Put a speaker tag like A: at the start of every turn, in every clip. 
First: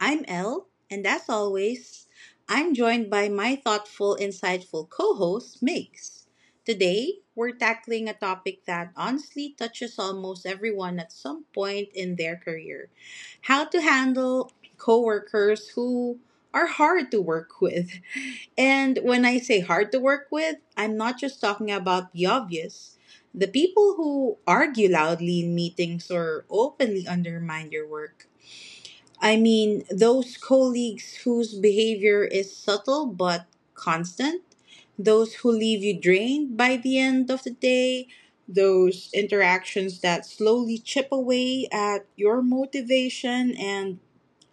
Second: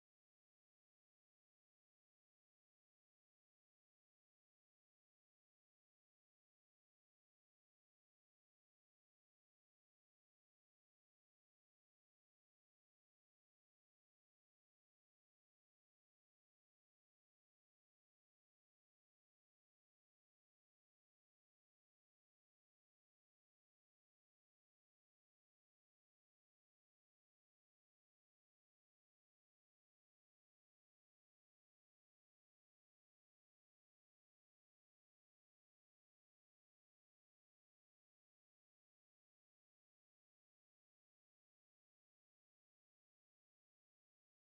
A: I'm Elle, and as always, I'm joined by my thoughtful, insightful co host, Migs. Today, we're tackling a topic that honestly touches almost everyone at some point in their career: how to handle coworkers who are hard to work with. And when I say hard to work with, I'm not just talking about the obvious. The people who argue loudly in meetings or openly undermine your work. I mean, those colleagues whose behavior is subtle but constant, those who leave you drained by the end of the day, those interactions that slowly chip away at your motivation and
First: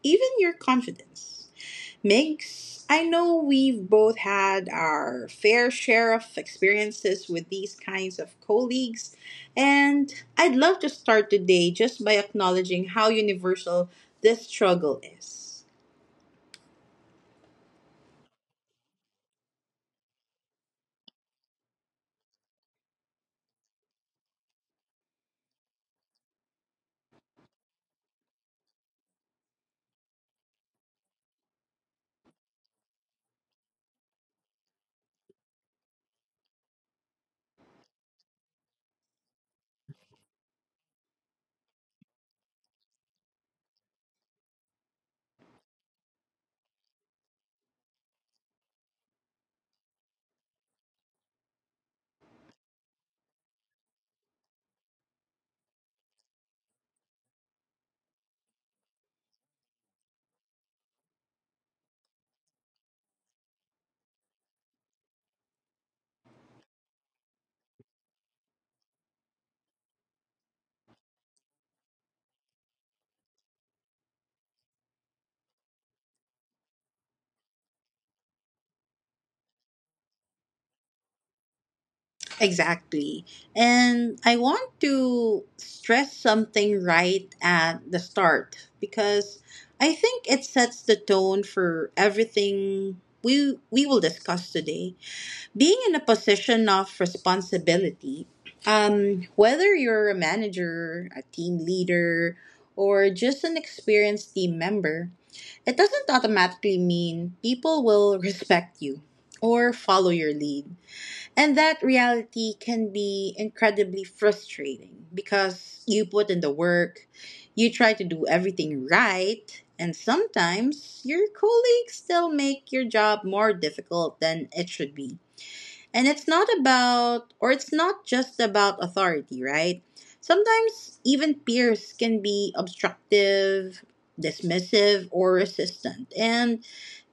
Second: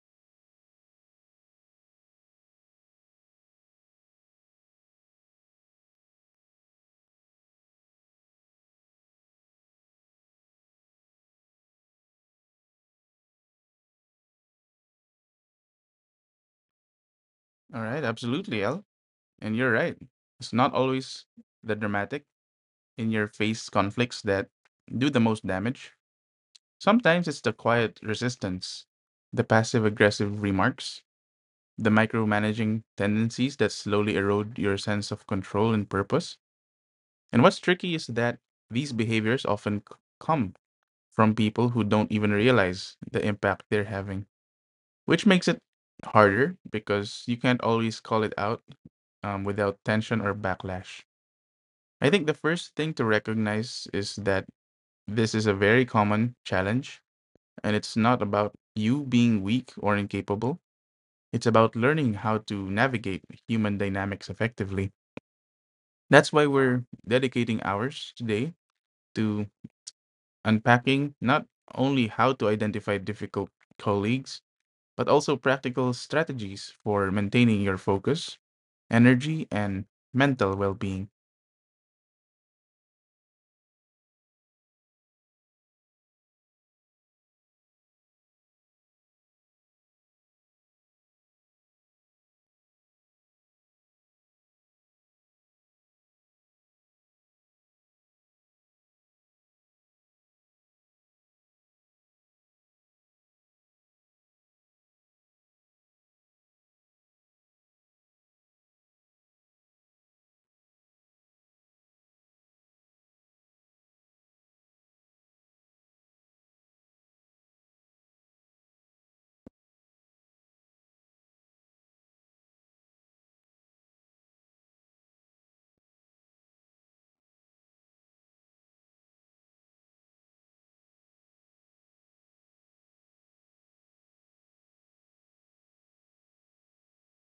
A: even your confidence. Mix, I know we've both had our fair share of experiences with these kinds of colleagues, and I'd love to start today just by acknowledging how universal this struggle is.
B: All right, absolutely, L. And you're right. It's not always the dramatic, in your face conflicts that do the most damage. Sometimes it's the quiet resistance, the passive aggressive remarks, the micromanaging tendencies that slowly erode your sense of control and purpose. And what's tricky is that these behaviors often come from people who don't even realize the impact they're having, which makes it harder because you can't always call it out without tension or backlash. I think the first thing to recognize is that this is a very common challenge, and it's not about you being weak or incapable. It's about learning how to navigate human dynamics effectively. That's why we're dedicating hours today to unpacking not only how to identify difficult colleagues, but also practical strategies for maintaining your focus, energy, and mental well-being.
A: Exactly. And I want to stress something right at the start because I think it sets the tone for everything we will discuss today. Being in a position of responsibility, whether you're a manager, a team leader, or just an experienced team member, it doesn't automatically mean people will respect you or follow your lead. And that reality can be incredibly frustrating because you put in the work, you try to do everything right, and sometimes your colleagues still make your job more difficult than it should be. And it's not about, or it's not just about authority, right? Sometimes even peers can be obstructive, dismissive, or resistant. And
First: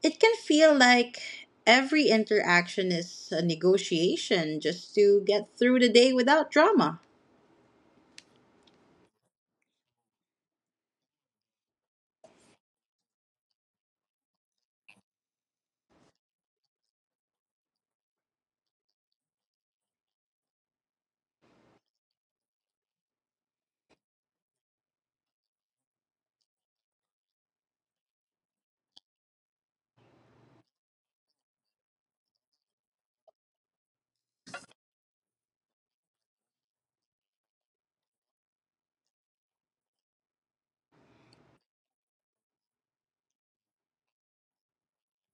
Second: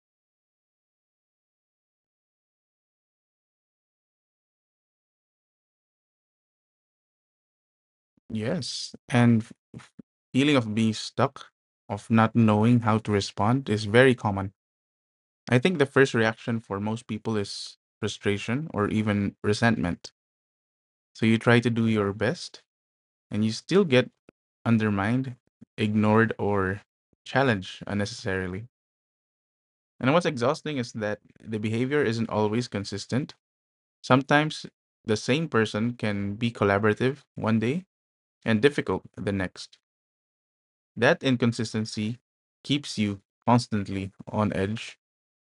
A: it can feel like every interaction is a negotiation just to get through the day without drama.
B: Yes, and feeling of being stuck, of not knowing how to respond is very common. I think the first reaction for most people is frustration or even resentment. So you try to do your best and you still get undermined, ignored, or challenged unnecessarily. And what's exhausting is that the behavior isn't always consistent. Sometimes the same person can be collaborative one day and difficult the next. That inconsistency keeps you constantly on edge,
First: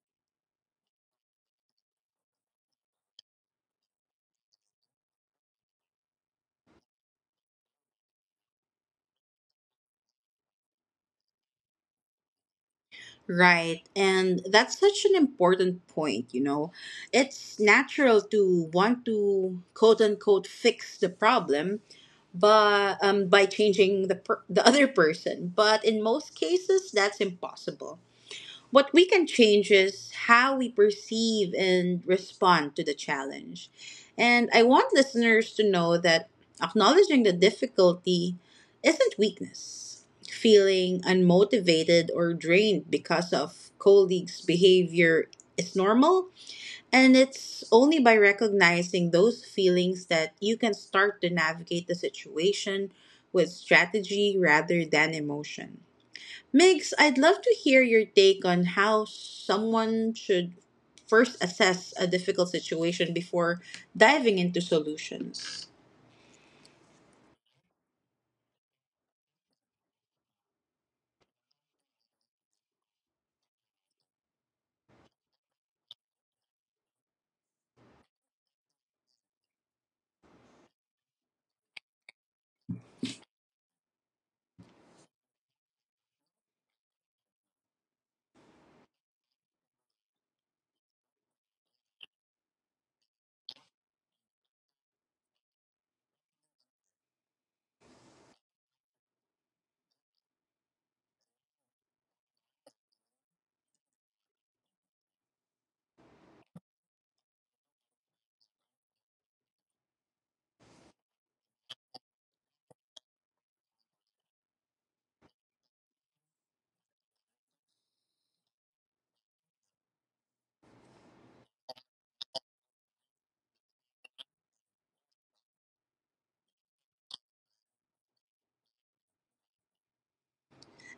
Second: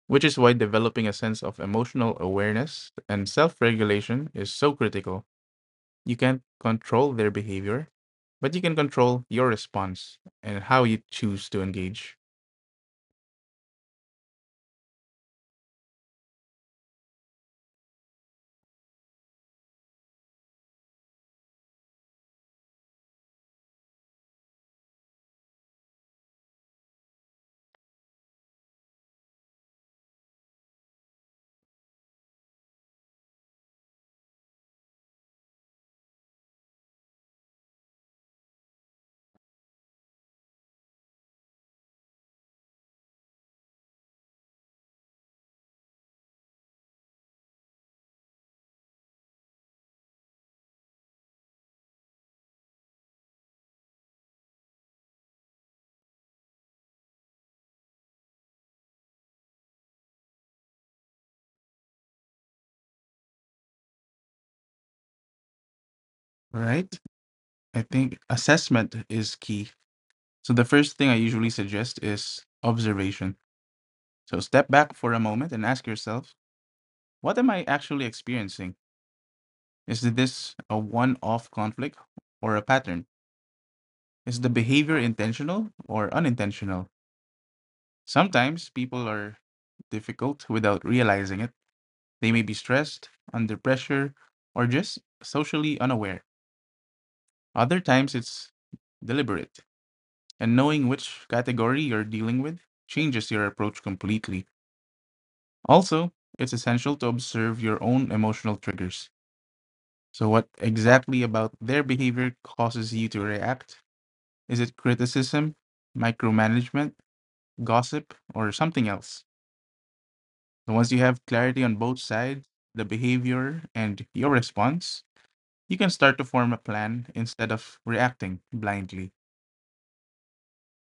B: which is why developing a sense of emotional awareness and self regulation is so critical. You can't control their behavior, but you can control your response and how you choose to engage.
A: Right. And that's such an important point, you know. It's natural to want to quote unquote fix the problem but by changing the the other person, but in most cases that's impossible. What we can change is how we perceive and respond to the challenge. And I want listeners to know that acknowledging the difficulty isn't weakness. Feeling unmotivated or drained because of colleagues' behavior is normal, and it's only by recognizing those feelings that you can start to navigate the situation with strategy rather than emotion. Migs, I'd love to hear your take on how someone should first assess a difficult situation before diving into solutions.
B: All right. I think assessment is key. So the first thing I usually suggest is observation. So step back for a moment and ask yourself, what am I actually experiencing? Is this a one off conflict or a pattern? Is the behavior intentional or unintentional? Sometimes people are difficult without realizing it. They may be stressed, under pressure, or just socially unaware. Other times it's deliberate, and knowing which category you're dealing with changes your approach completely. Also, it's essential to observe your own emotional triggers. So what exactly about their behavior causes you to react? Is it criticism, micromanagement, gossip, or something else? So once you have clarity on both sides, the behavior and your response, you can start to form a plan instead of reacting blindly.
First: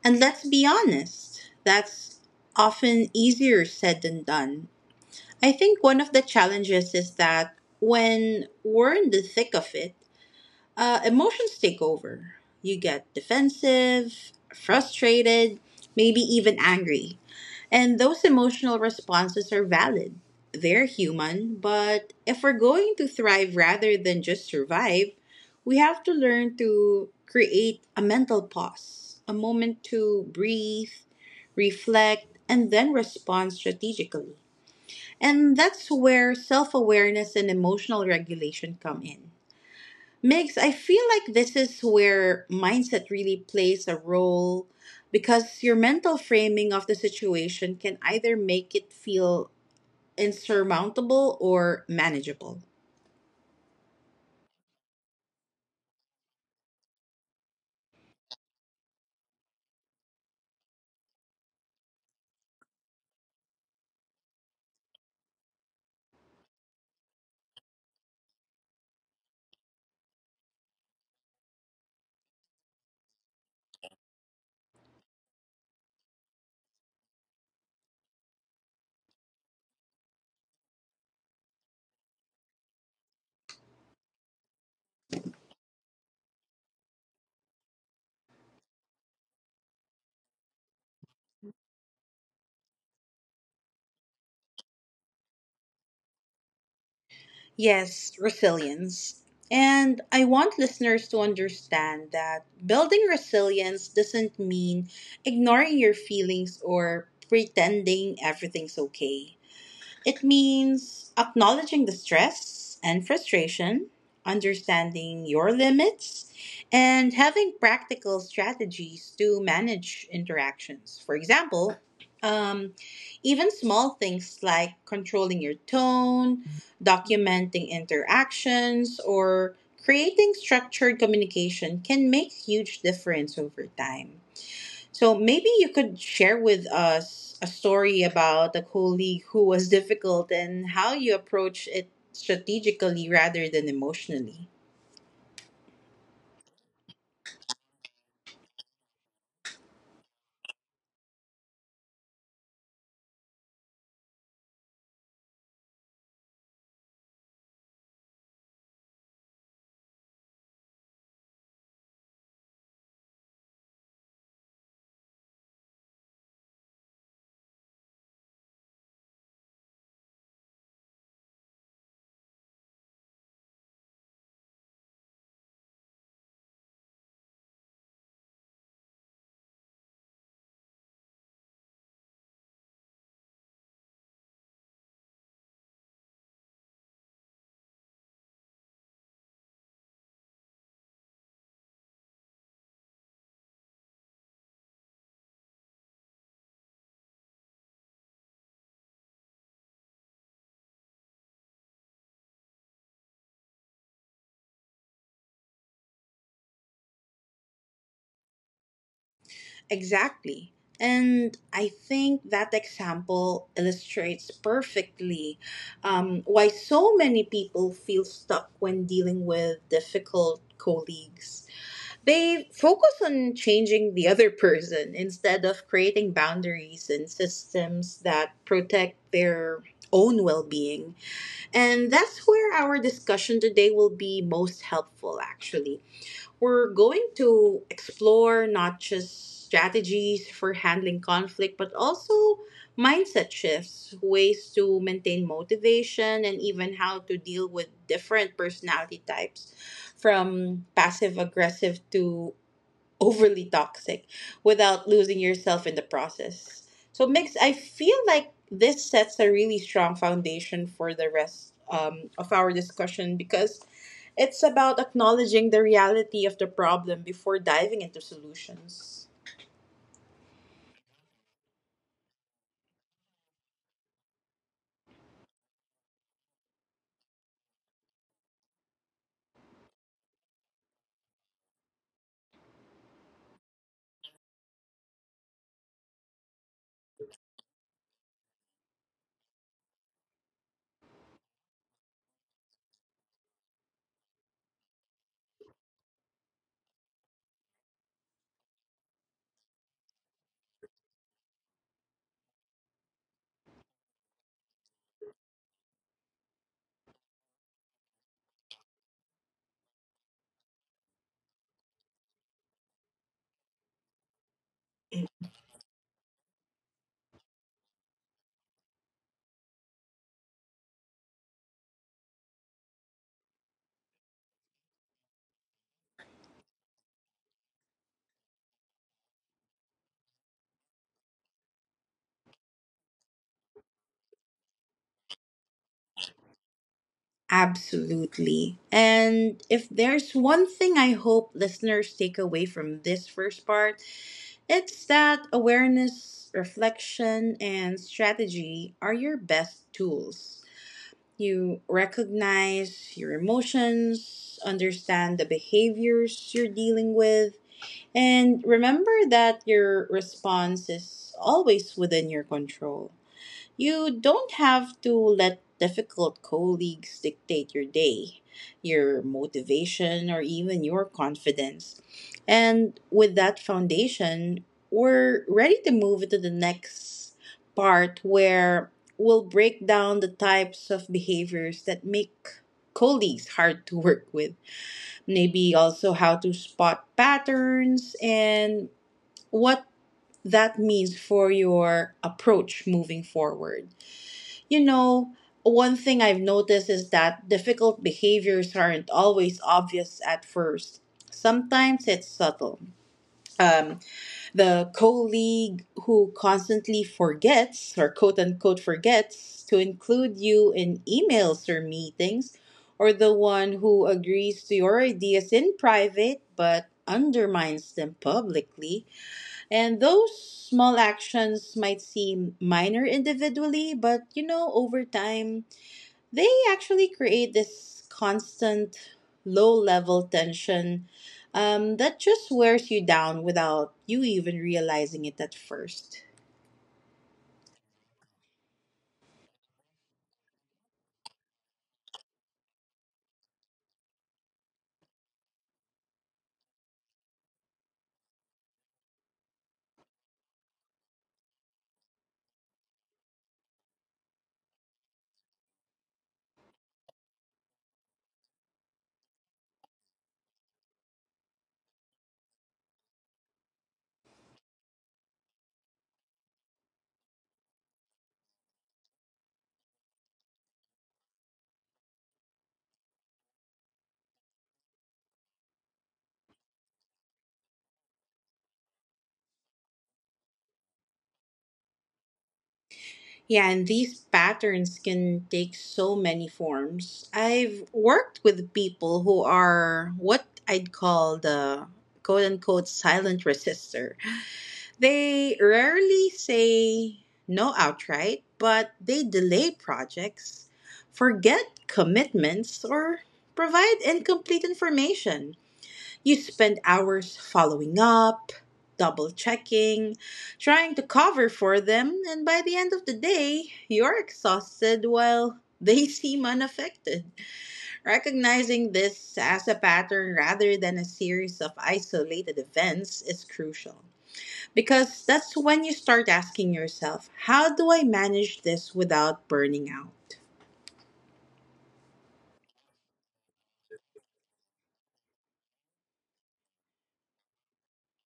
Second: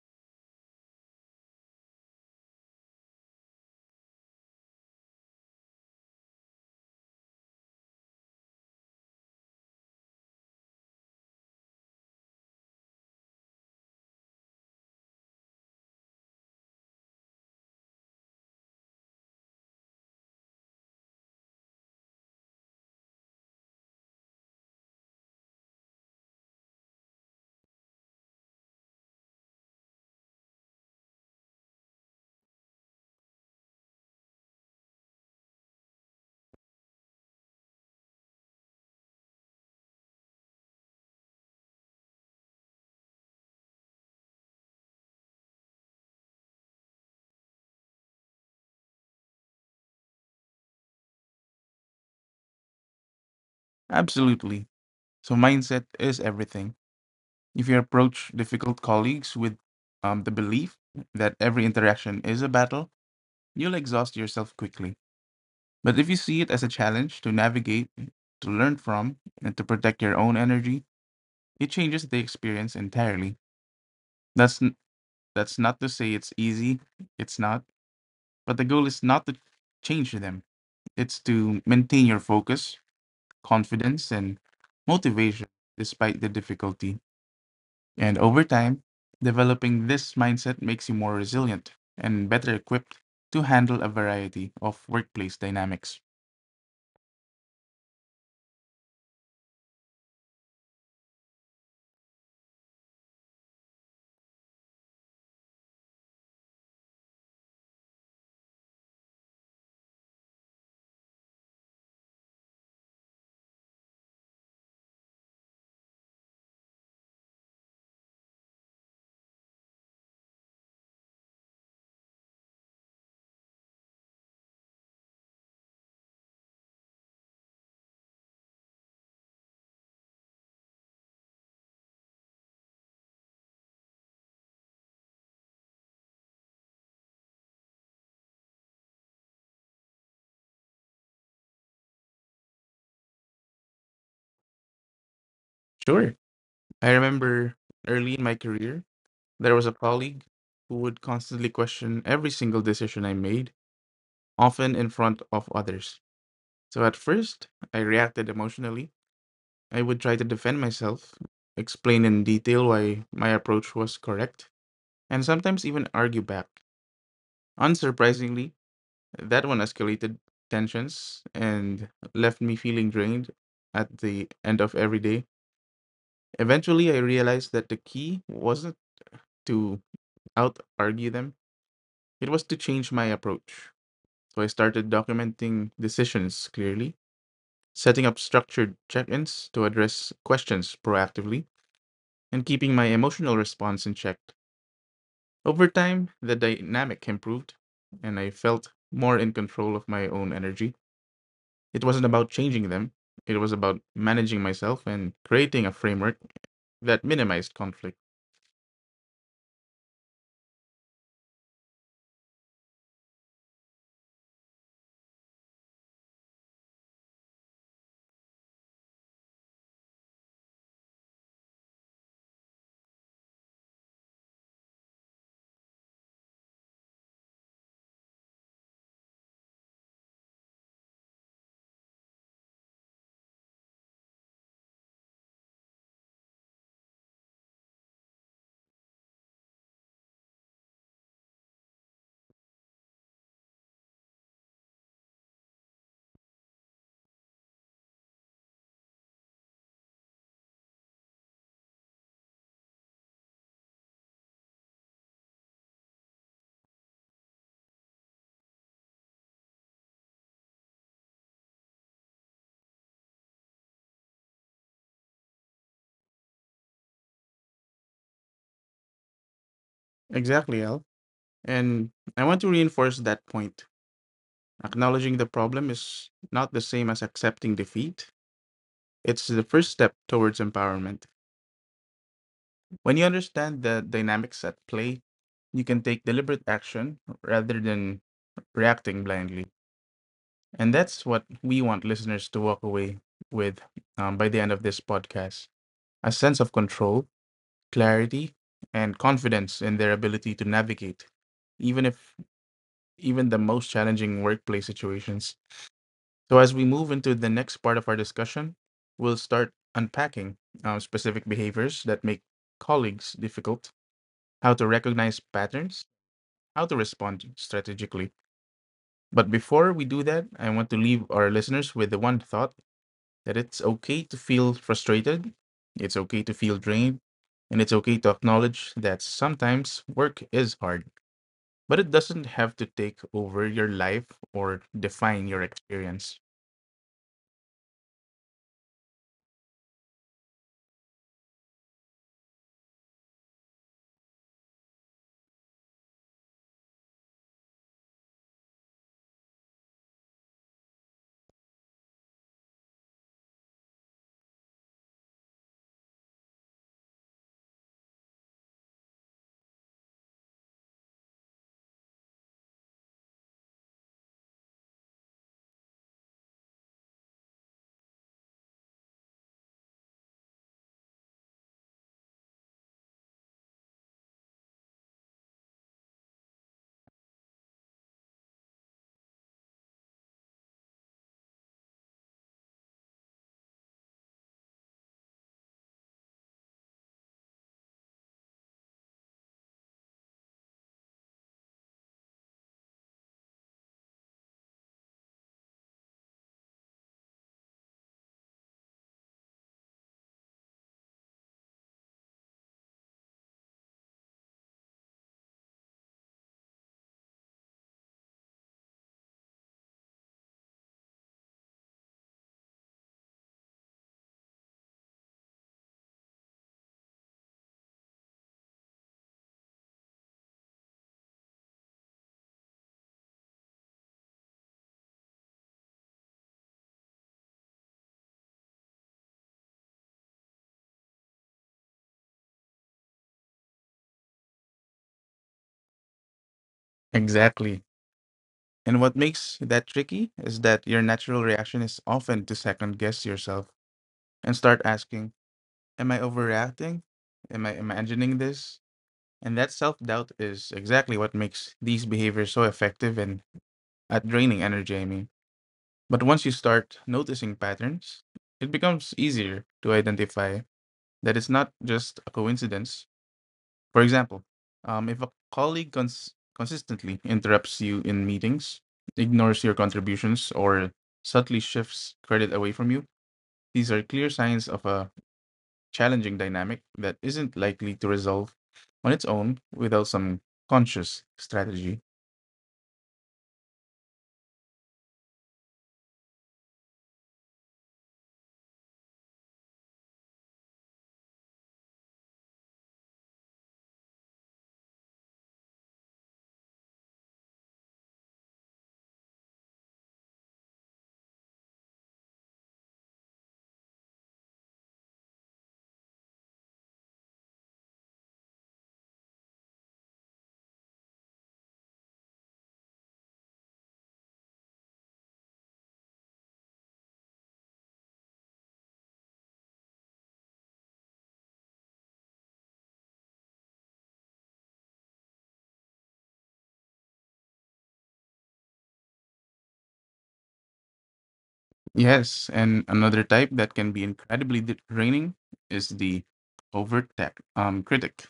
A: And let's be honest, that's often easier said than done. I think one of the challenges is that when we're in the thick of it, emotions take over. You get defensive, frustrated, maybe even angry. And those emotional responses are valid. They're human, but if we're going to thrive rather than just survive, we have to learn to create a mental pause, a moment to breathe, reflect, and then respond strategically. And that's where self awareness and emotional regulation come in. Megs, I feel like this is where mindset really plays a role because your mental framing of the situation can either make it feel insurmountable or manageable.
B: Absolutely. So mindset is everything. If you approach difficult colleagues with the belief that every interaction is a battle, you'll exhaust yourself quickly. But if you see it as a challenge to navigate, to learn from, and to protect your own energy, it changes the experience entirely. That's n- that's not to say it's easy. It's not. But the goal is not to change them. It's to maintain your focus, confidence, and motivation despite the difficulty. And over time, developing this mindset makes you more resilient and better equipped to handle a variety of workplace dynamics.
A: Yes, resilience. And I want listeners to understand that building resilience doesn't mean ignoring your feelings or pretending everything's okay. It means acknowledging the stress and frustration, understanding your limits, and having practical strategies to manage interactions. For example, um, even small things like controlling your tone, documenting interactions, or creating structured communication can make huge difference over time. So maybe you could share with us a story about a colleague who was difficult and how you approach it strategically rather than emotionally.
B: Sure. I remember early in my career, there was a colleague who would constantly question every single decision I made, often in front of others. So at first, I reacted emotionally. I would try to defend myself, explain in detail why my approach was correct, and sometimes even argue back. Unsurprisingly, that one escalated tensions and left me feeling drained at the end of every day. Eventually, I realized that the key wasn't to out argue them, it was to change my approach. So I started documenting decisions clearly, setting up structured check ins to address questions proactively, and keeping my emotional response in check. Over time, the dynamic improved, and I felt more in control of my own energy. It wasn't about changing them, it was about managing myself and creating a framework that minimized conflict.
A: Exactly. And I think that example illustrates perfectly why so many people feel stuck when dealing with difficult colleagues. They focus on changing the other person instead of creating boundaries and systems that protect their own well being. And that's where our discussion today will be most helpful, actually. We're going to explore not just strategies for handling conflict, but also mindset shifts, ways to maintain motivation, and even how to deal with different personality types, from passive aggressive to overly toxic, without losing yourself in the process. So mix, I feel like this sets a really strong foundation for the rest of our discussion because it's about acknowledging the reality of the problem before diving into solutions.
B: Exactly, Al. And I want to reinforce that point. Acknowledging the problem is not the same as accepting defeat. It's the first step towards empowerment. When you understand the dynamics at play, you can take deliberate action rather than reacting blindly. And that's what we want listeners to walk away with by the end of this podcast, a sense of control, clarity, and confidence in their ability to navigate, even if even the most challenging workplace situations. So as we move into the next part of our discussion, we'll start unpacking specific behaviors that make colleagues difficult, how to recognize patterns, how to respond strategically. But before we do that, I want to leave our listeners with the one thought that it's okay to feel frustrated, it's okay to feel drained, and it's okay to acknowledge that sometimes work is hard, but it doesn't have to take over your life or define your experience.
A: Absolutely. And if there's one thing I hope listeners take away from this first part, it's that awareness, reflection, and strategy are your best tools. You recognize your emotions, understand the behaviors you're dealing with, and remember that your response is always within your control. You don't have to let difficult colleagues dictate your day, your motivation, or even your confidence. And with that foundation, we're ready to move to the next part, where we'll break down the types of behaviors that make colleagues hard to work with. Maybe also how to spot patterns and what that means for your approach moving forward. You know, one thing I've noticed is that difficult behaviors aren't always obvious at first. Sometimes it's subtle. Um, the colleague who constantly forgets, or quote unquote forgets, to include you in emails or meetings, or the one who agrees to your ideas in private but undermines them publicly. And those small actions might seem minor individually, but you know, over time they actually create this constant low level tension that just wears you down without you even realizing it at first.
B: Exactly. And what makes that tricky is that your natural reaction is often to second guess yourself and start asking, am I overreacting? Am I imagining this? And that self doubt is exactly what makes these behaviors so effective and at draining energy, I mean. But once you start noticing patterns, it becomes easier to identify that it's not just a coincidence. For example, if a colleague consistently interrupts you in meetings, ignores your contributions, or subtly shifts credit away from you, these are clear signs of a challenging dynamic that isn't likely to resolve on its own without some conscious strategy.
A: Yeah, and these patterns can take so many forms. I've worked with people who are what I'd call the quote unquote silent resistor. They rarely say no outright, but they delay projects, forget commitments, or provide incomplete information. You spend hours following up, double checking, trying to cover for them, and by the end of the day, you're exhausted while they seem unaffected. Recognizing this as a pattern rather than a series of isolated events is crucial. Because that's when you start asking yourself, how do I manage this without burning out?
B: Yes, and another type that can be incredibly draining is the overt tech, critic.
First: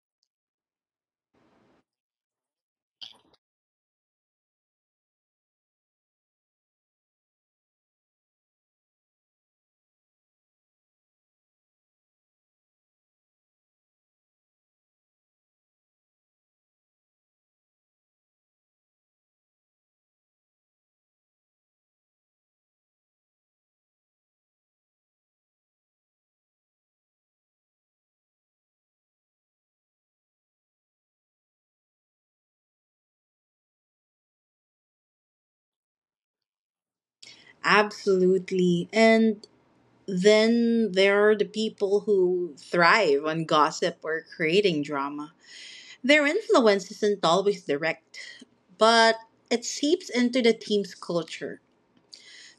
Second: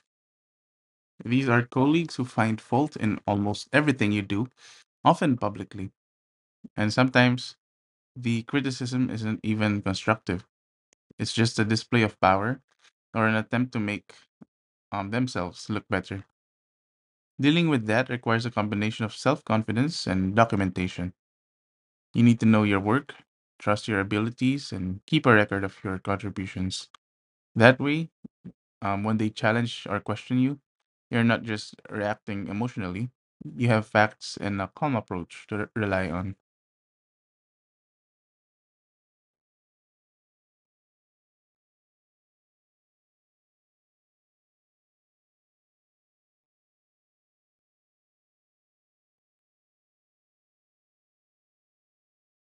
B: These are colleagues who find fault in almost everything you do, often publicly, and sometimes the criticism isn't even constructive. It's just a display of power or an attempt to make themselves look better. Dealing with that requires a combination of self confidence and documentation. You need to know your work, trust your abilities, and keep a record of your contributions. That way, when they challenge or question you, you're not just reacting emotionally. You have facts and a calm approach to rely on.
A: Absolutely. And then there are the people who thrive on gossip or creating drama. Their influence isn't always direct, but it seeps into the team's culture.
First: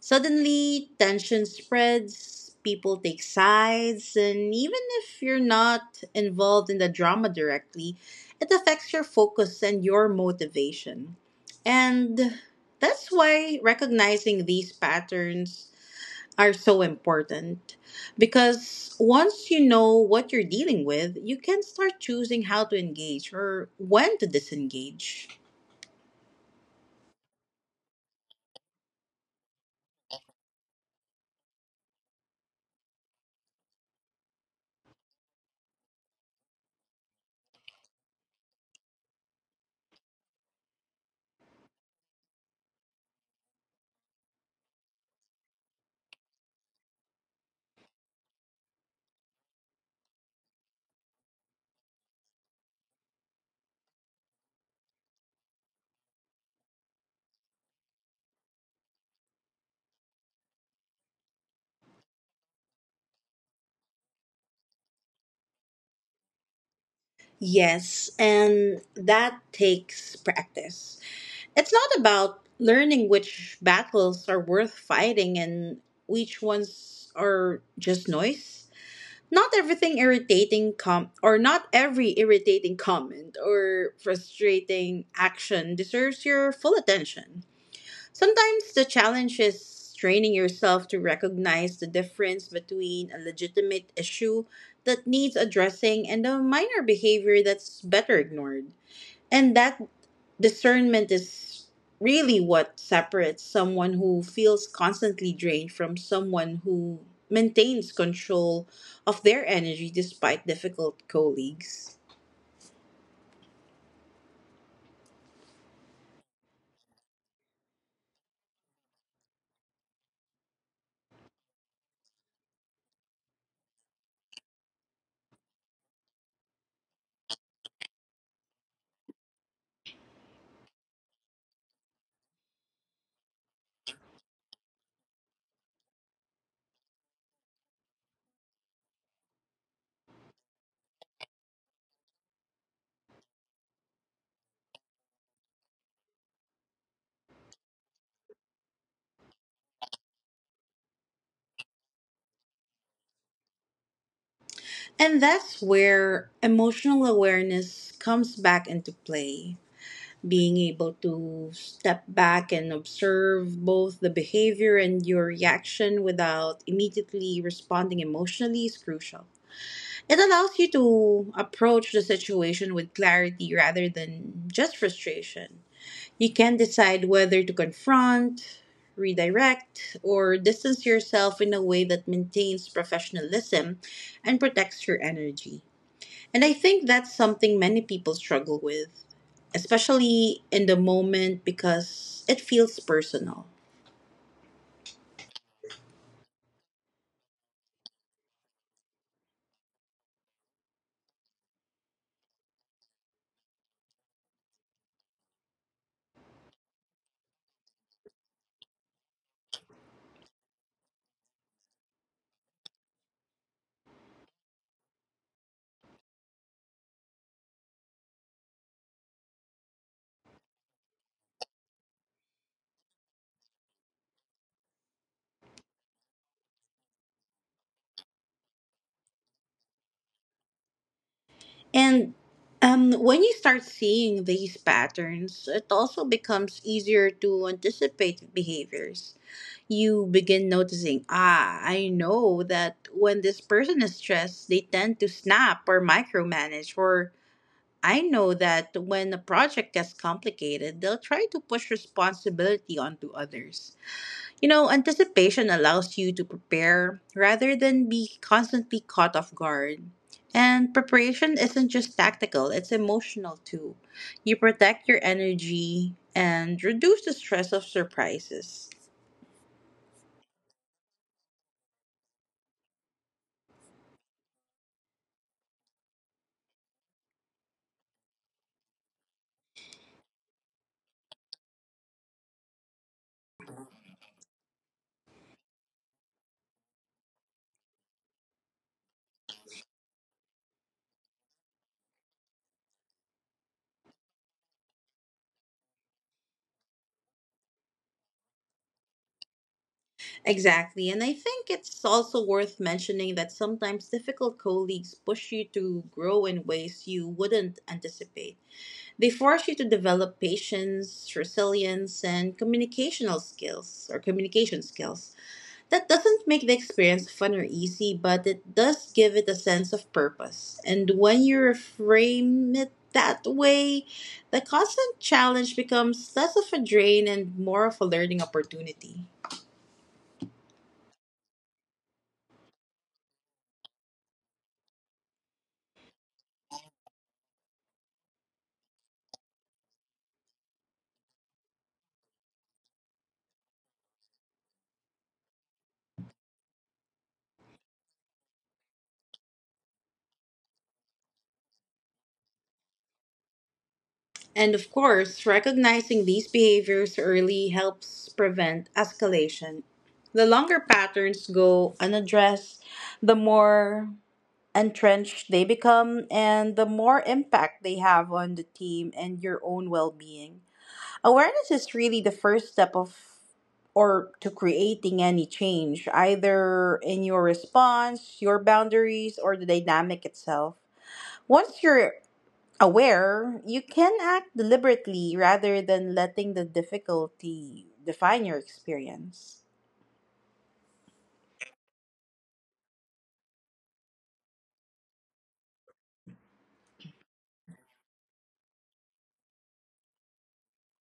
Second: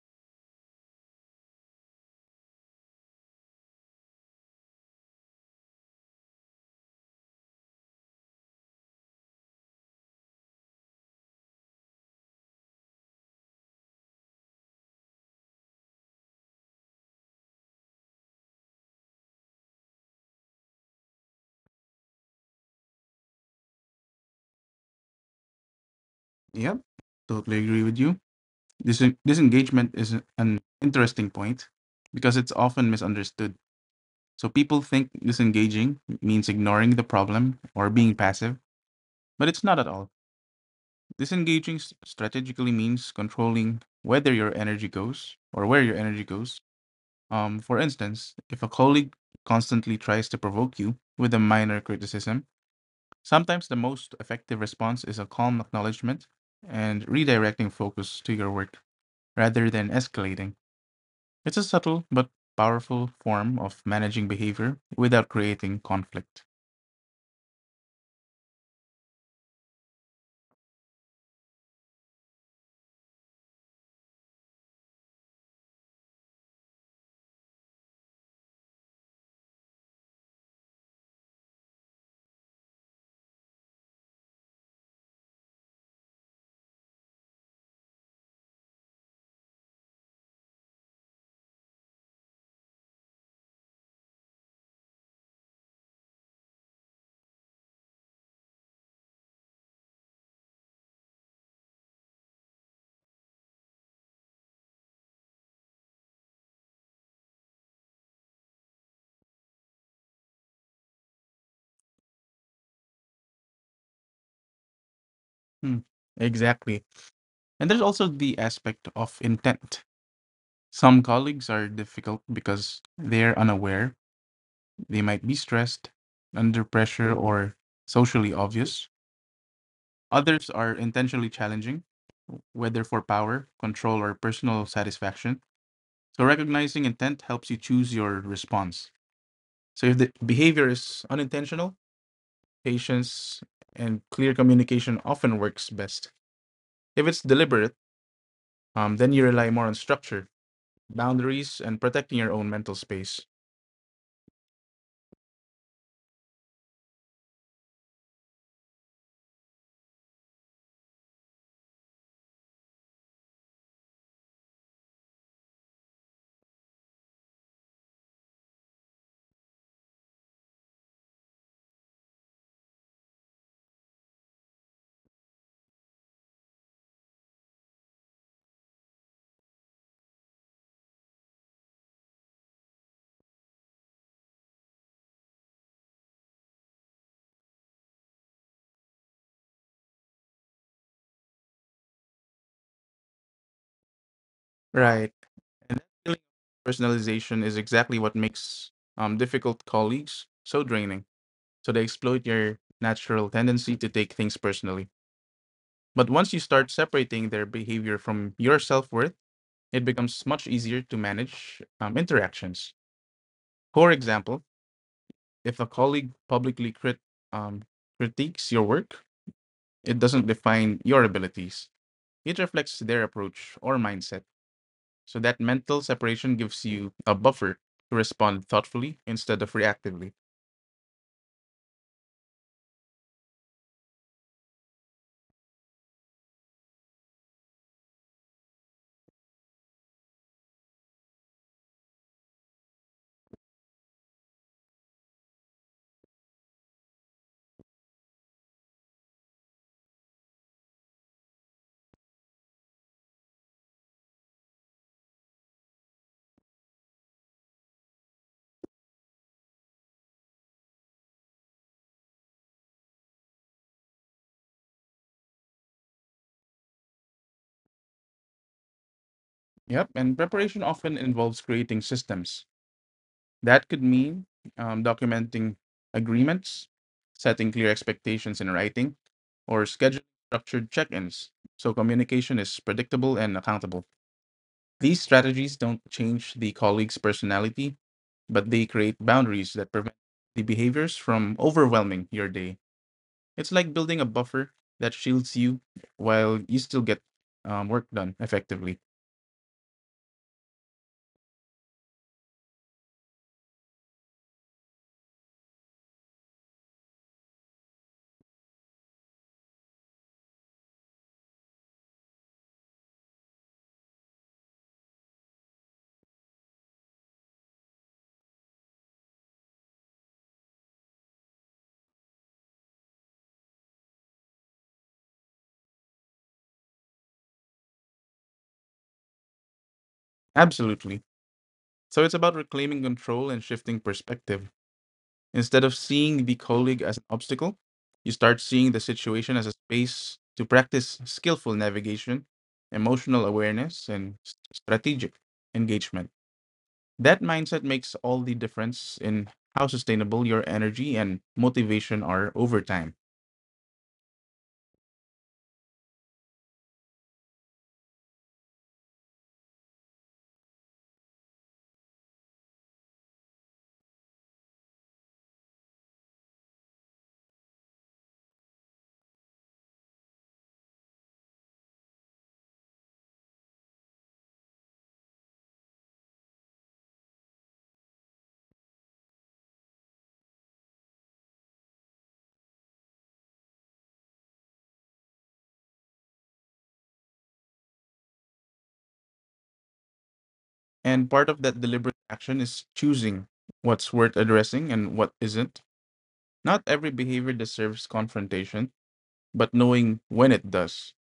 A: Suddenly, tension spreads, people take sides, and even if you're not involved in the drama directly, it affects your focus and your motivation. And that's why recognizing these patterns are so important because once you know what you're dealing with, you can start choosing how to engage or when to disengage.
B: Yep, totally agree with you. This disengagement is an interesting point because it's often misunderstood. So people think disengaging means ignoring the problem or being passive, but it's not at all. Disengaging strategically means controlling whether your energy goes or where your energy goes. For instance, if a colleague constantly tries to provoke you with a minor criticism, sometimes the most effective response is a calm acknowledgement and redirecting focus to your work rather than escalating. It's a subtle but powerful form of managing behavior without creating conflict.
A: Yes, and that takes practice. It's not about learning which battles are worth fighting and which ones are just noise. Not everything irritating com or not every irritating comment or frustrating action deserves your full attention. Sometimes the challenge is training yourself to recognize the difference between a legitimate issue that needs addressing and a minor behavior that's better ignored. And that discernment is really what separates someone who feels constantly drained from someone who maintains control of their energy despite difficult colleagues.
B: Hmm, exactly. And there's also the aspect of intent. Some colleagues are difficult because they're unaware, they might be stressed, under pressure, or socially obvious. Others are intentionally challenging, whether for power, control, or personal satisfaction. So recognizing intent helps you choose your response. So if the behavior is unintentional, patience and clear communication often works best. If it's deliberate, then you rely more on structure, boundaries, and protecting your own mental space.
A: And that's where emotional awareness comes back into play. Being able to step back and observe both the behavior and your reaction without immediately responding emotionally is crucial. It allows you to approach the situation with clarity rather than just frustration. You can decide whether to confront, redirect, or distance yourself in a way that maintains professionalism and protects your energy. And I think that's something many people struggle with, especially in the moment because it feels personal.
B: Right. Feeling personalization is exactly what makes difficult colleagues so draining. So they exploit your natural tendency to take things personally. But once you start separating their behavior from your self worth, it becomes much easier to manage interactions. For example, if a colleague publicly um, critiques your work, it doesn't define your abilities, it reflects their approach or mindset. So that mental separation gives you a buffer to respond thoughtfully instead of reactively.
A: And when you start seeing these patterns, it also becomes easier to anticipate behaviors. You begin noticing, ah, I know that when this person is stressed, they tend to snap or micromanage, or I know that when a project gets complicated, they'll try to push responsibility onto others. You know, anticipation allows you to prepare rather than be constantly caught off guard. And preparation isn't just tactical, it's emotional too. You protect your energy and reduce the stress of surprises.
B: Yep, and preparation often involves creating systems. That could mean documenting agreements, setting clear expectations in writing, or scheduling structured check ins so communication is predictable and accountable. These strategies don't change the colleague's personality, but they create boundaries that prevent the behaviors from overwhelming your day. It's like building a buffer that shields you while you still get work done effectively.
A: Exactly. And I think it's also worth mentioning that sometimes difficult colleagues push you to grow in ways you wouldn't anticipate. They force you to develop patience, resilience, and communicational skills or communication skills. That doesn't make the experience fun or easy, but it does give it a sense of purpose. And when you reframe it that way, the constant challenge becomes less of a drain and more of a learning opportunity.
B: Absolutely. So it's about reclaiming control and shifting perspective. Instead of seeing the colleague as an obstacle, you start seeing the situation as a space to practice skillful navigation, emotional awareness, and strategic engagement. That mindset makes all the difference in how sustainable your energy and motivation are over time.
A: And of course, recognizing these behaviors early helps prevent escalation. The longer patterns go unaddressed, the more entrenched they become and the more impact they have on the team and your own well being. Awareness is really the first step of or to creating any change, either in your response, your boundaries, or the dynamic itself. Once you're aware, you can act deliberately rather than letting the difficulty define your experience.
B: And part of that deliberate action is choosing what's worth addressing and what isn't. Not every behavior deserves confrontation, but knowing when it does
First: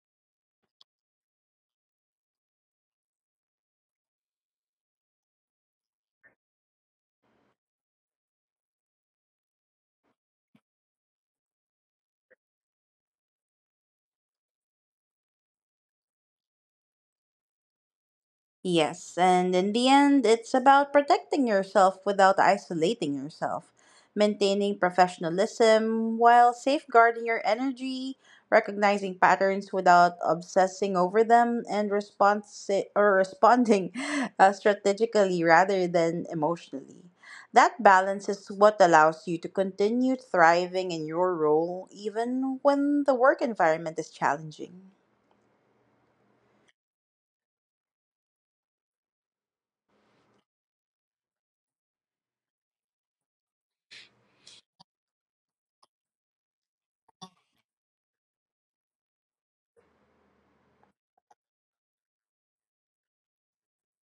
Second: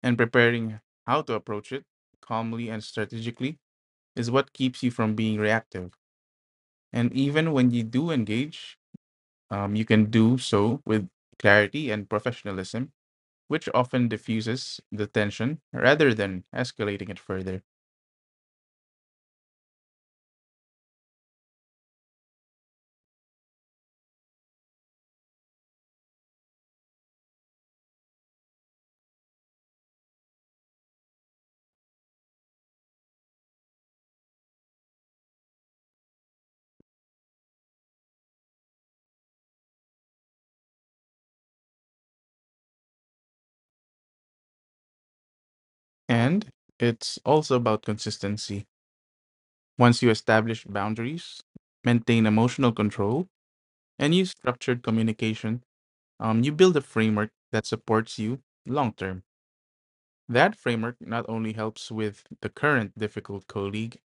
B: and preparing how to approach it calmly and strategically is what keeps you from being reactive. And even when you do engage, you can do so with clarity and professionalism, which often diffuses the tension rather than escalating it further.
A: Yes, and in the end, it's about protecting yourself without isolating yourself, maintaining professionalism while safeguarding your energy, recognizing patterns without obsessing over them, and responsi- or responding strategically rather than emotionally. That balance is what allows you to continue thriving in your role even when the work environment is challenging.
B: And it's also about consistency. Once you establish boundaries, maintain emotional control, and use structured communication, you build a framework that supports you long term. That framework not only helps with the current difficult colleague,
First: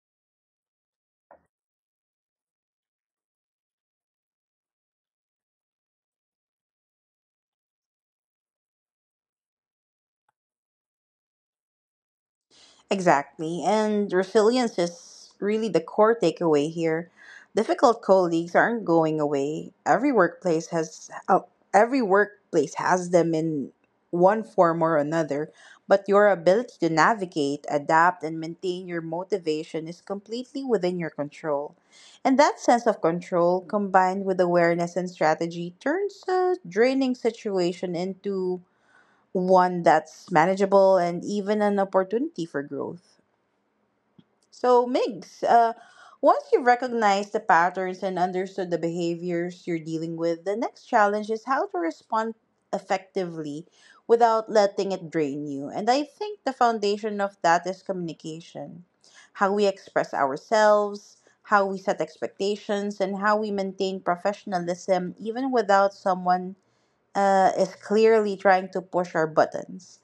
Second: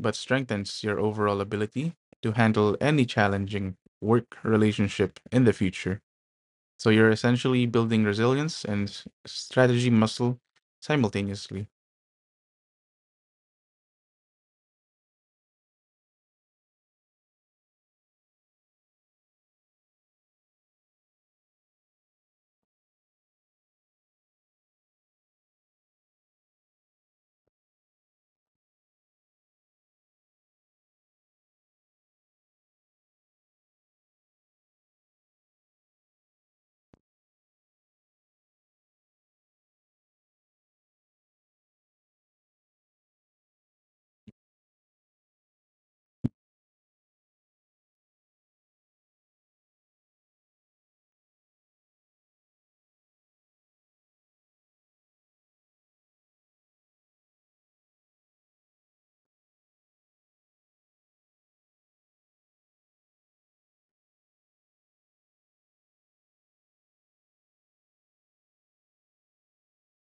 B: but strengthens your overall ability to handle any challenging work relationship in the future. So you're essentially building resilience and strategy muscle simultaneously.
A: Exactly. And resilience is really the core takeaway here. Difficult colleagues aren't going away. Every workplace has them in one form or another, but your ability to navigate, adapt and maintain your motivation is completely within your control. And that sense of control combined with awareness and strategy turns a draining situation into one that's manageable and even an opportunity for growth. So, Migs, once you've recognized the patterns and understood the behaviors you're dealing with, the next challenge is how to respond effectively without letting it drain you. And I think the foundation of that is communication, how we express ourselves, how we set expectations, and how we maintain professionalism even without someone is clearly trying to push our buttons.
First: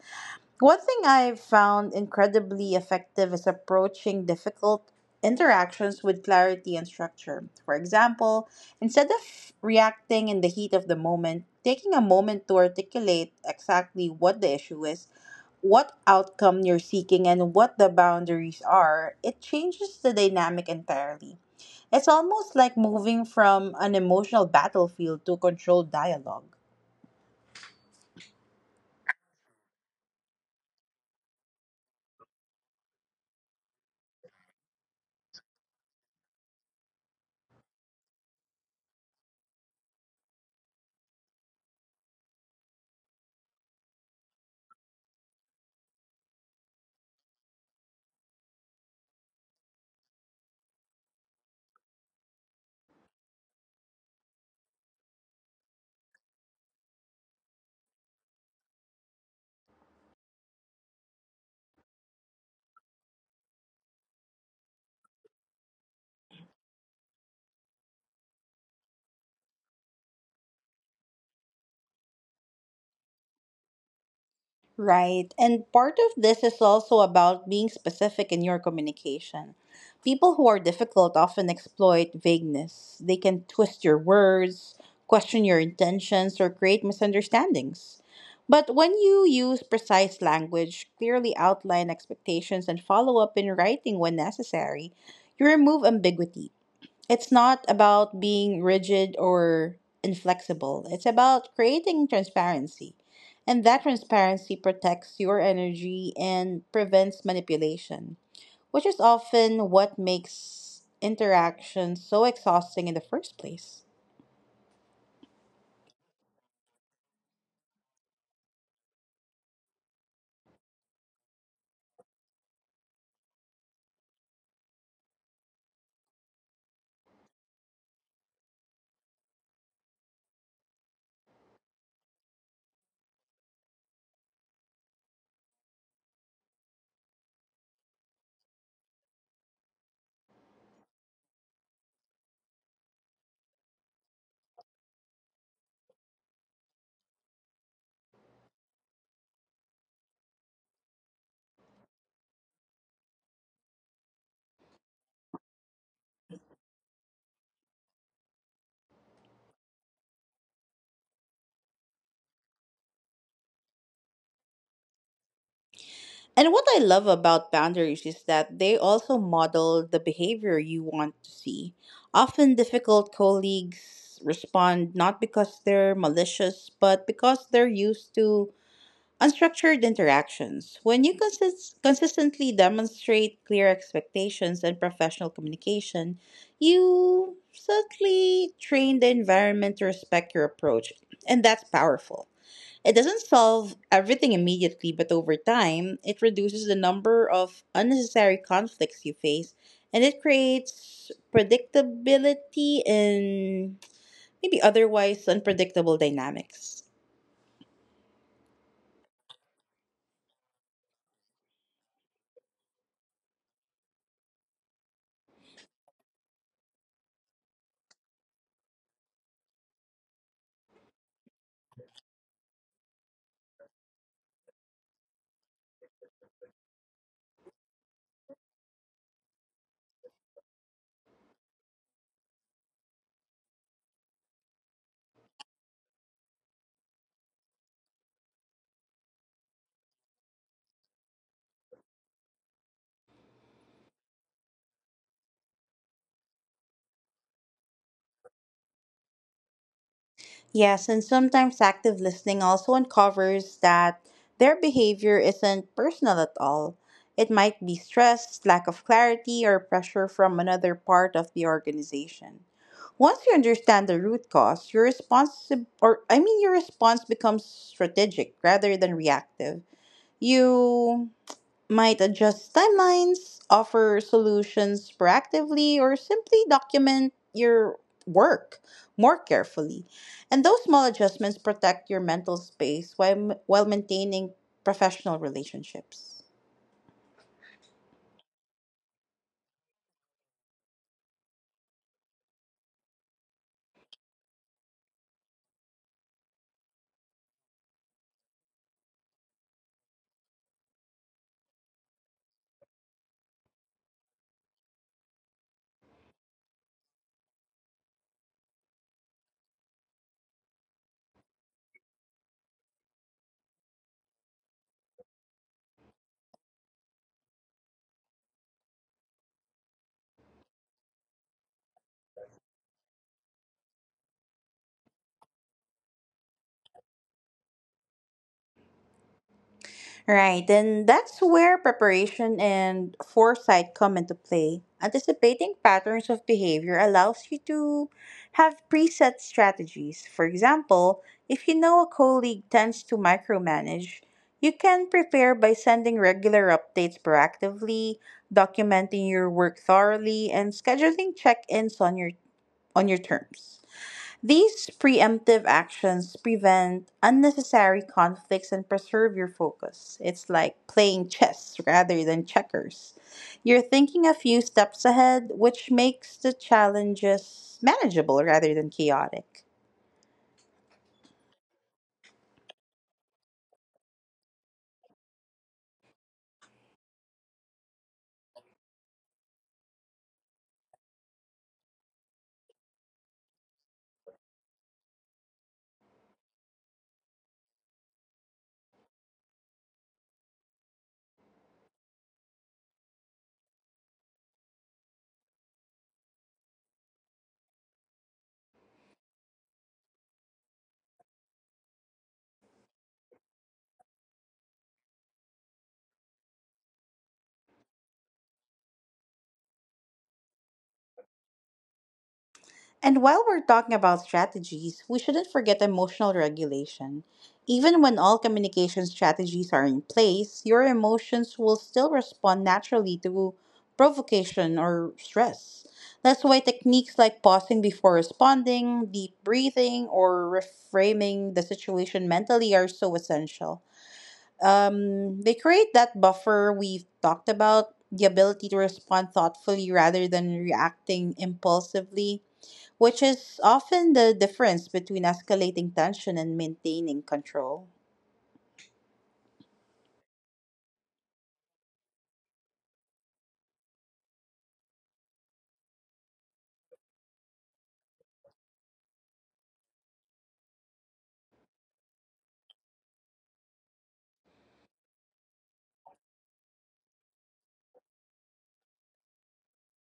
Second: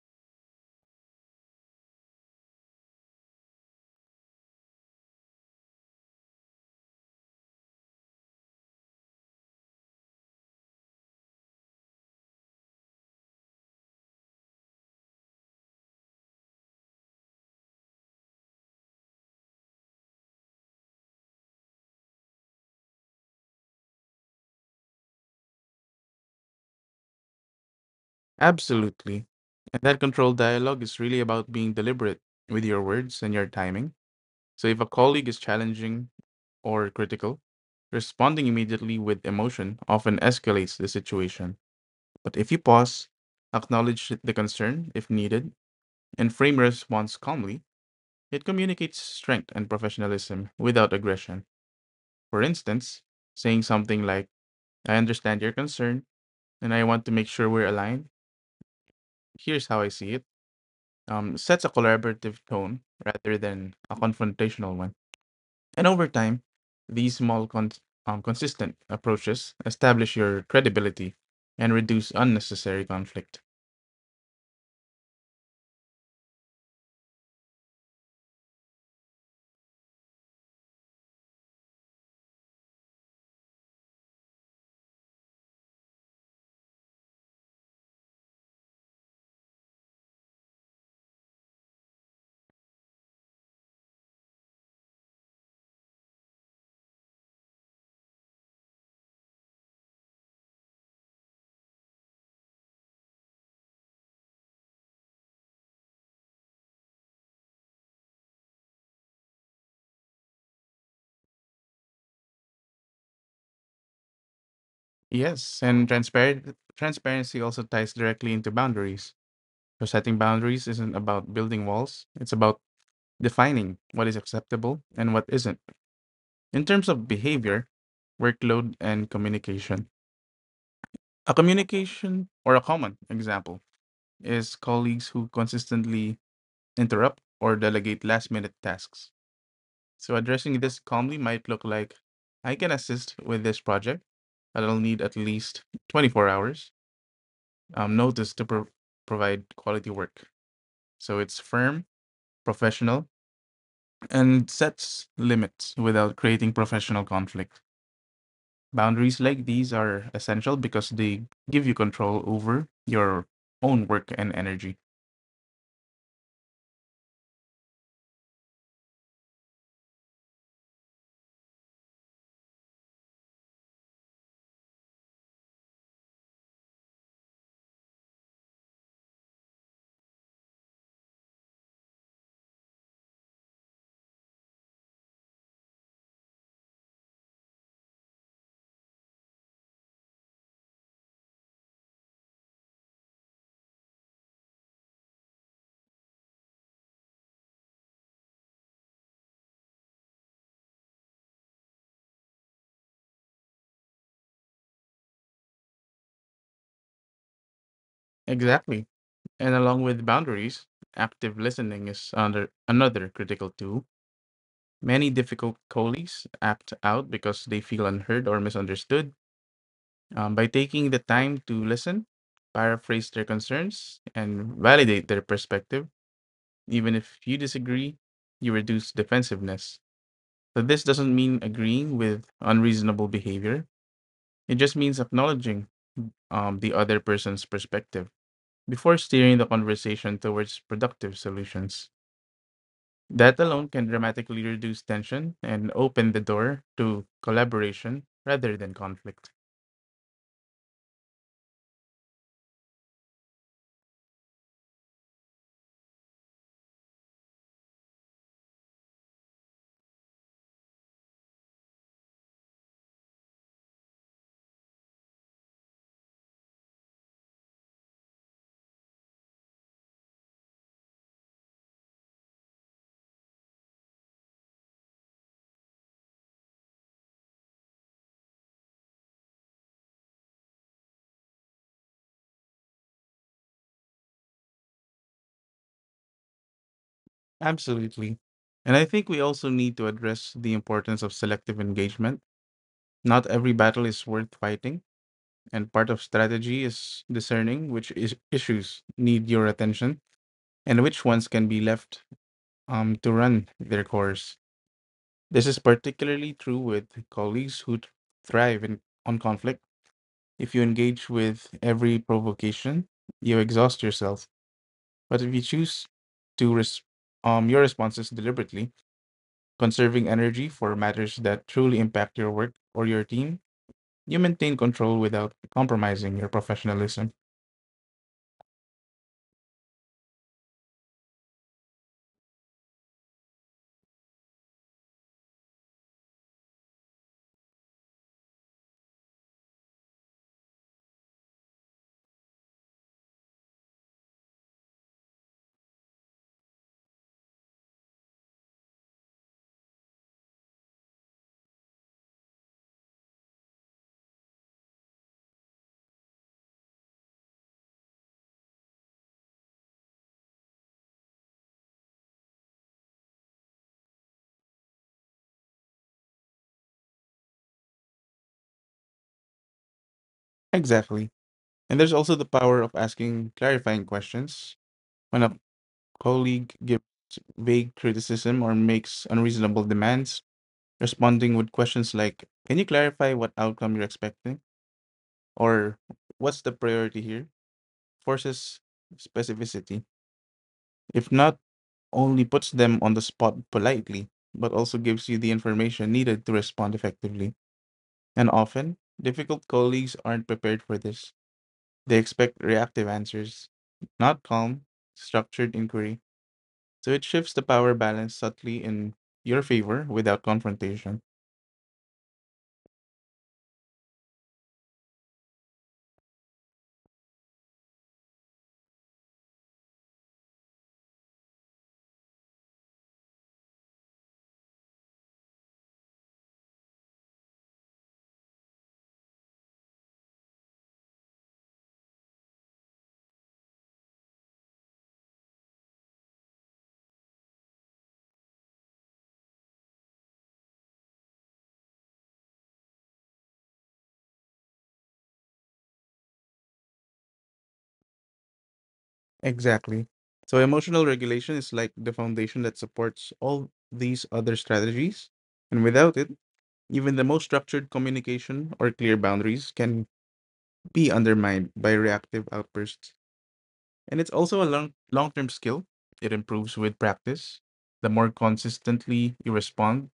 A: One thing I've found incredibly effective is approaching difficult interactions with clarity and structure. For example, instead of reacting in the heat of the moment, taking a moment to articulate exactly what the issue is, what outcome you're seeking, and what the boundaries are, it changes the dynamic entirely. It's almost like moving from an emotional battlefield to controlled dialogue.
B: Absolutely. And that controlled dialogue is really about being deliberate with your words and your timing. So if a colleague is challenging or critical, responding immediately with emotion often escalates the situation. But if you pause, acknowledge the concern if needed, and frame your response calmly, it communicates strength and professionalism without aggression. For instance, saying something like, I understand your concern, and I want to make sure we're aligned. Here's how I see it. Sets a collaborative tone rather than a confrontational one. And over time, these consistent approaches establish your credibility and reduce unnecessary conflict.
A: Right. And part of this is also about being specific in your communication. People who are difficult often exploit vagueness. They can twist your words, question your intentions, or create misunderstandings. But when you use precise language, clearly outline expectations, and follow up in writing when necessary, you remove ambiguity. It's not about being rigid or inflexible. It's about creating transparency. And that transparency protects your energy and prevents manipulation, which is often what makes interaction so exhausting in the first place.
B: Yes, and transparent transparency also ties directly into boundaries. So setting boundaries isn't about building walls, it's about defining what is acceptable and what isn't, in terms of behavior, workload and communication. A communication or a common example is colleagues who consistently interrupt or delegate last minute tasks. So addressing this calmly might look like, I can assist with this project, but I'll need at least 24 hours um, notice to pro- provide quality work. So it's firm, professional, and sets limits without creating professional conflict. Boundaries like these are essential because they give you control over your own work and energy.
A: And what I love about boundaries is that they also model the behavior you want to see. Often difficult colleagues respond not because they're malicious, but because they're used to unstructured interactions. When you consistently demonstrate clear expectations and professional communication, you subtly train the environment to respect your approach, and that's powerful. It doesn't solve everything immediately, but over time, it reduces the number of unnecessary conflicts you face, and it creates predictability in maybe otherwise unpredictable dynamics.
B: Exactly. And along with boundaries, active listening is under another critical tool. Many difficult colleagues act out because they feel unheard or misunderstood. By taking the time to listen, paraphrase their concerns, and validate their perspective, even if you disagree, you reduce defensiveness. So this doesn't mean agreeing with unreasonable behavior, it just means acknowledging the other person's perspective before steering the conversation towards productive solutions. That alone can dramatically reduce tension and open the door to collaboration rather than conflict.
A: Yes, and sometimes active listening also uncovers that their behavior isn't personal at all. It might be stress, lack of clarity, or pressure from another part of the organization. Once you understand the root cause, your response or I mean your response becomes strategic rather than reactive. You might adjust timelines, offer solutions proactively, or simply document your work more carefully. And those small adjustments protect your mental space while maintaining professional relationships.
B: Absolutely. And I think we also need to address the importance of selective engagement. Not every battle is worth fighting, and part of strategy is discerning issues need your attention and which ones can be left to run their course. This is particularly true with colleagues who thrive on conflict. If you engage with every provocation, you exhaust yourself. But if you choose to res- your responses deliberately, conserving energy for matters that truly impact your work or your team, you maintain control without compromising your professionalism.
A: Right, and that's where preparation and foresight come into play. Anticipating patterns of behavior allows you to have preset strategies. For example, if you know a colleague tends to micromanage, you can prepare by sending regular updates proactively, documenting your work thoroughly, and scheduling check-ins on your terms. These preemptive actions prevent unnecessary conflicts and preserve your focus. It's like playing chess rather than checkers. You're thinking a few steps ahead, which makes the challenges manageable rather than chaotic.
B: Exactly. And there's also the power of asking clarifying questions. When a colleague gives vague criticism or makes unreasonable demands, responding with questions like, can you clarify what outcome you're expecting? Or, what's the priority here? Forces specificity. If not, only puts them on the spot politely, but also gives you the information needed to respond effectively. And often, difficult colleagues aren't prepared for this. They expect reactive answers, not calm, structured inquiry. So it shifts the power balance subtly in your favor without confrontation.
A: And while we're talking about strategies, we shouldn't forget emotional regulation. Even when all communication strategies are in place, your emotions will still respond naturally to provocation or stress. That's why techniques like pausing before responding, deep breathing, or reframing the situation mentally are so essential. They create that buffer we've talked about, the ability to respond thoughtfully rather than reacting impulsively, which is often the difference between escalating tension and maintaining control.
B: Exactly. So emotional regulation is like the foundation that supports all these other strategies. And without it, even the most structured communication or clear boundaries can be undermined by reactive outbursts. And it's also a long term skill. It improves with practice. The more consistently you respond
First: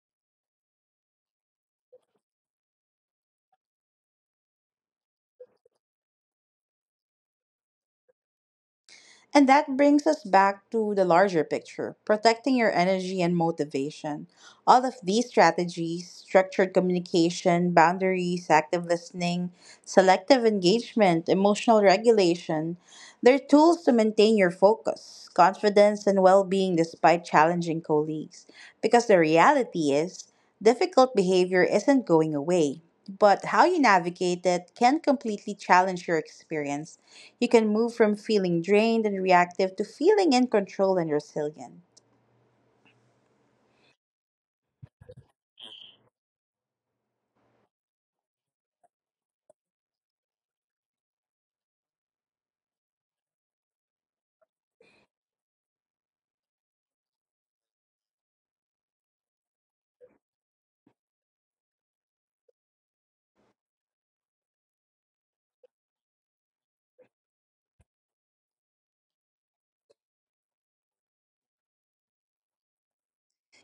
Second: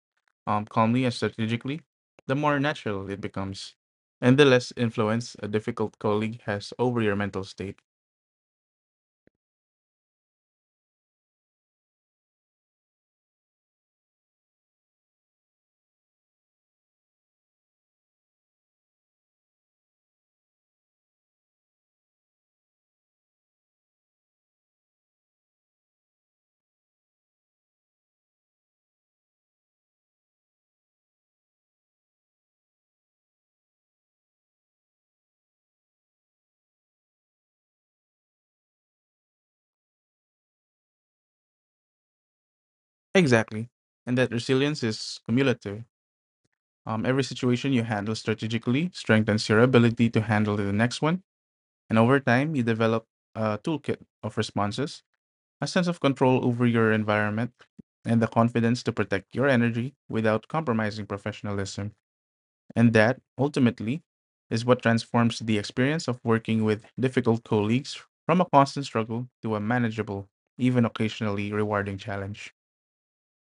B: calmly and strategically, the more natural it becomes. And the less influence a difficult colleague has over your mental state.
A: And that brings us back to the larger picture, protecting your energy and motivation. All of these strategies, structured communication, boundaries, active listening, selective engagement, emotional regulation, they're tools to maintain your focus, confidence, and well being despite challenging colleagues. Because the reality is, difficult behavior isn't going away, but how you navigate it can completely challenge your experience. You can move from feeling drained and reactive to feeling in control and resilient.
B: Exactly. And that resilience is cumulative. Every situation you handle strategically strengthens your ability to handle the next one. And over time, you develop a toolkit of responses, a sense of control over your environment, and the confidence to protect your energy without compromising professionalism. And that, ultimately, is what transforms the experience of working with difficult colleagues from a constant struggle to a manageable, even occasionally rewarding challenge.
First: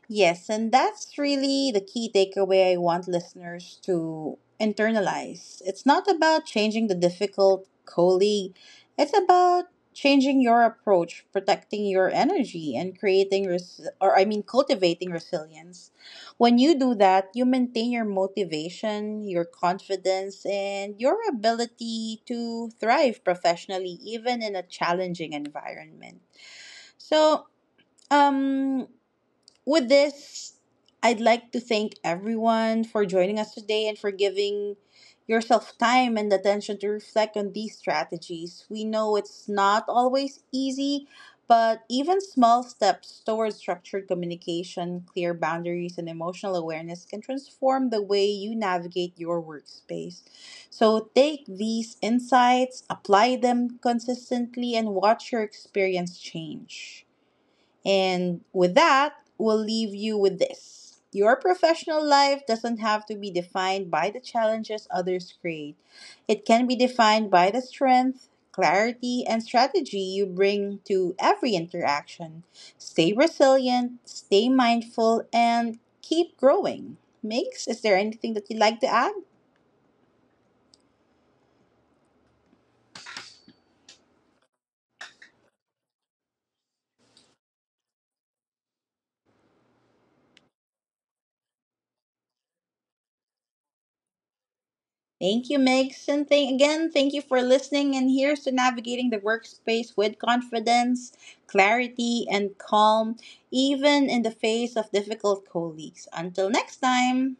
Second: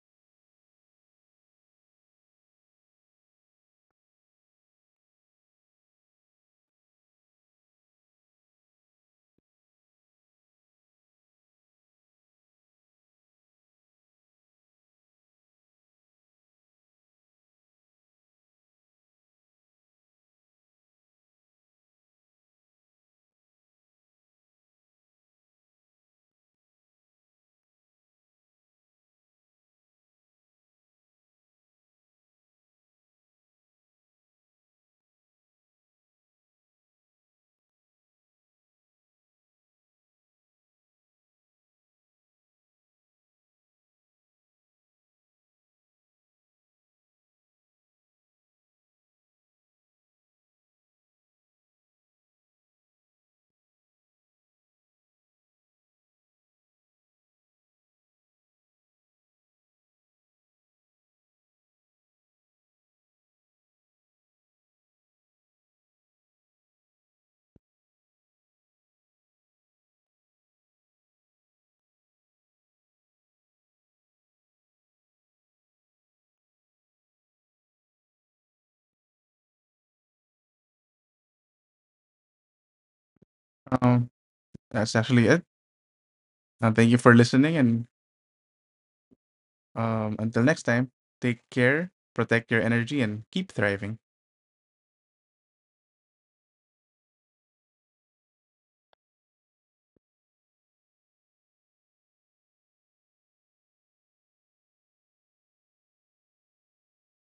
A: Yes, and that's really the key takeaway I want listeners to internalize. It's not about changing the difficult colleague, it's about changing your approach, protecting your energy, and creating, res- or I mean, cultivating resilience. When you do that, you maintain your motivation, your confidence, and your ability to thrive professionally, even in a challenging environment. So, um, with this, I'd like to thank everyone for joining us today and for giving yourself time and attention to reflect on these strategies. We know it's not always easy, but even small steps towards structured communication, clear boundaries, and emotional awareness can transform the way you navigate your workspace. So take these insights, apply them consistently, and watch your experience change. And with that, we'll leave you with this. Your professional life doesn't have to be defined by the challenges others create. It can be defined by the strength, clarity, and strategy you bring to every interaction. Stay resilient, stay mindful, and keep growing. Mix, is there anything that you'd like to add?
B: Um, that's actually it. Thank you for listening. And until next time, take care, protect your energy, and keep thriving.
A: Thank you, Megs. And thank you for listening. And here's to navigating the workspace with confidence, clarity, and calm, even in the face of difficult colleagues. Until next time.